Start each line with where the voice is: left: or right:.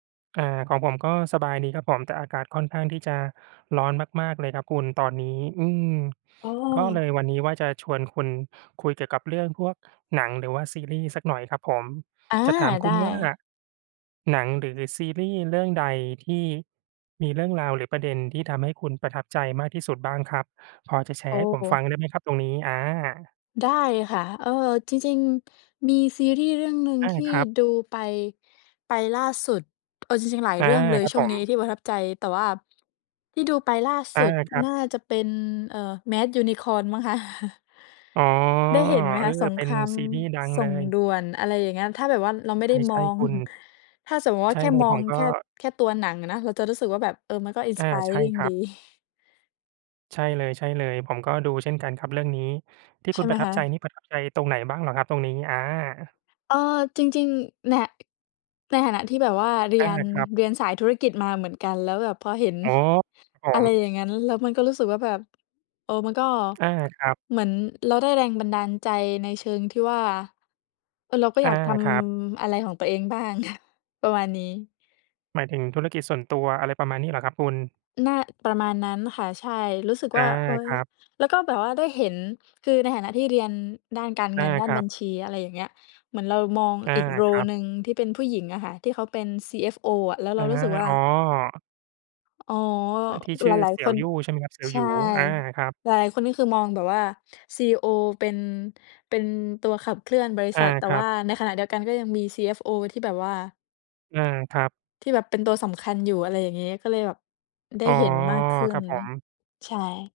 right: อ่า ของผมก็สบายดีครับผม แต่อากาศค่อนข้างที่จะร้อนมาก ๆ เลยครับคุณ ตอนนี้ อืม
left: อ๋
right: ก็เล
left: อ
right: ยวันนี้ว่าจะชวนคุณคุยเกี่ยวกับเรื่องพวกหนัง หรือว่าซีรีส์สักหน่อยครับผม
left: อา
right: จะถามค
left: ได
right: ุณว่า
left: ้
right: หนังหรือซีรีส์เรื่องใดที่มีเรื่องราว หรือประเด็น ที่ทำให้คุณประทับใจมากที่สุดบ้างครับ? พอจะแช
left: โอ
right: ร์ให้ผมฟั
left: ้
right: งได้ไหมครับตรงนี้ อา
left: ได้ค่ะ เอ่อ จริง ๆ มีซีรีส์เรื่องหนึ่ง
right: อา
left: ที่
right: ครับ
left: ดูไป ไปล่าสุด เออ จริง ๆ หลาย
right: อา
left: เรื่องเลย
right: ครับ
left: ช่
right: ผ
left: วงนี้
right: ม
left: ที่ประทับใจ แต่ว่าที่ดูไปล่า
right: อ
left: สุ
right: า
left: ด
right: ครั
left: น่า
right: บ
left: จะเป็น เอ่อ Mad Unicorn มั้งคะ
right: อ๋อ
left: ได้เห็นไหม
right: เอ
left: ค
right: อ
left: ะ สง
right: เป
left: ค
right: ็น
left: ราม
right: ซีรีส์ดัง
left: ส
right: เ
left: ่
right: ล
left: ง
right: ย
left: ด่วน อะไรอย่างเงี้ย ถ้าแบบว่าเราไม่ได้
right: ใ
left: ม
right: ช
left: อ
right: ่
left: ง
right: ๆ คุณ
left: ถ้าสมมุติว
right: ใ
left: ่
right: ช
left: า
right: ่
left: แค่
right: เลย
left: มอ
right: ผ
left: ง
right: มก็
left: แค่ แค่ตัวหนังอะนะ เราจะรู้สึกว่าแบบ เออ มันก็
right: อา ใช่
left: Inspiring
right: คร
left: ด
right: ั
left: ี
right: บ ใช่เลย ๆ ผมก็ดูเช่นกันครับเรื่องนี้ ที่
left: ใ
right: ค
left: ช
right: ุ
left: ่
right: ณ
left: ไห
right: ป
left: ม
right: ระทั
left: ค
right: บใจ
left: ะ?
right: นี่ประทับใจตรงไหนบ้างเหรอครับตรงนี้? อา
left: เออ จริง ๆ แน่ะ ในฐานะที่แบบว่าเรี
right: อา
left: ยน
right: ครับ
left: เรียนสายธุรกิจมาเหมือนกัน แล้วแบบพอเห็น
right: โอ้โฮ ครับผ
left: อะไร
right: ม
left: อย่างงั้น แล้วมันก็รู้สึกว่าแบบ เออ มันก็
right: อา ครับ
left: เหมือนเราได้แรงบันดาลใจในเชิงที่ว่า เออ เราก็
right: อ
left: อย
right: า
left: ากท
right: ครับ
left: ำอะไรของตัวเองบ้าง อะ ประมาณนี้
right: หมายถึงธุรกิจส่วนตัว อะไรประมาณนี้เหรอครับคุณ?
left: น่าประมาณนั้นค่ะ ใช่ รู้สึก
right: อา
left: ว่า เฮ้
right: ค
left: ย
right: รับ
left: แล้วก็แบบว่าได้เห็น คือในฐานะที่เรียนด้านการ
right: อ
left: เง
right: า
left: ิน ด้า
right: ค
left: น
right: รั
left: บั
right: บ
left: ญชี อะไรอย่างเงี้ย เหมือนเรามอง
right: อา
left: อีก โร
right: คร
left: ล
right: ับ
left: หนึ่ง ที่เป็นผู้หญิงอะค่ะ ที่เขาเป็น CFO อะ แล้วเ
right: อ
left: ร
right: ะ
left: าร
right: ฮ
left: ู้
right: ะ
left: สึกว่
right: อ
left: า
right: ๋อ
left: อ๋อ
right: อ่า ที่ช
left: ห
right: ื
left: ล
right: ่อ
left: าย
right: เสี
left: ๆ
right: ่
left: ค
right: ยว
left: น
right: ยู่ ใช่ไหมครับ เสี่ยว
left: ใช
right: หย
left: ่
right: ู อา ครับ
left: หลาย ๆ คน นี่คือมองแบบว่า CEO เป็น เป็นตัวขับเคลื่อนบริ
right: อ
left: ษ
right: า
left: ัท แต่
right: ครั
left: ว่
right: บ
left: าในขณะเดียวกันก็ยังมี CFO ที่แบบว่า
right: อา ครับ
left: ที่แบบเป็นตัวสำคัญอยู่ อะไรอย่างงี้ ก็เลยแบบได้
right: อ๋อ
left: เห็นมากขึ้
right: ครั
left: น
right: บผม
left: ใช่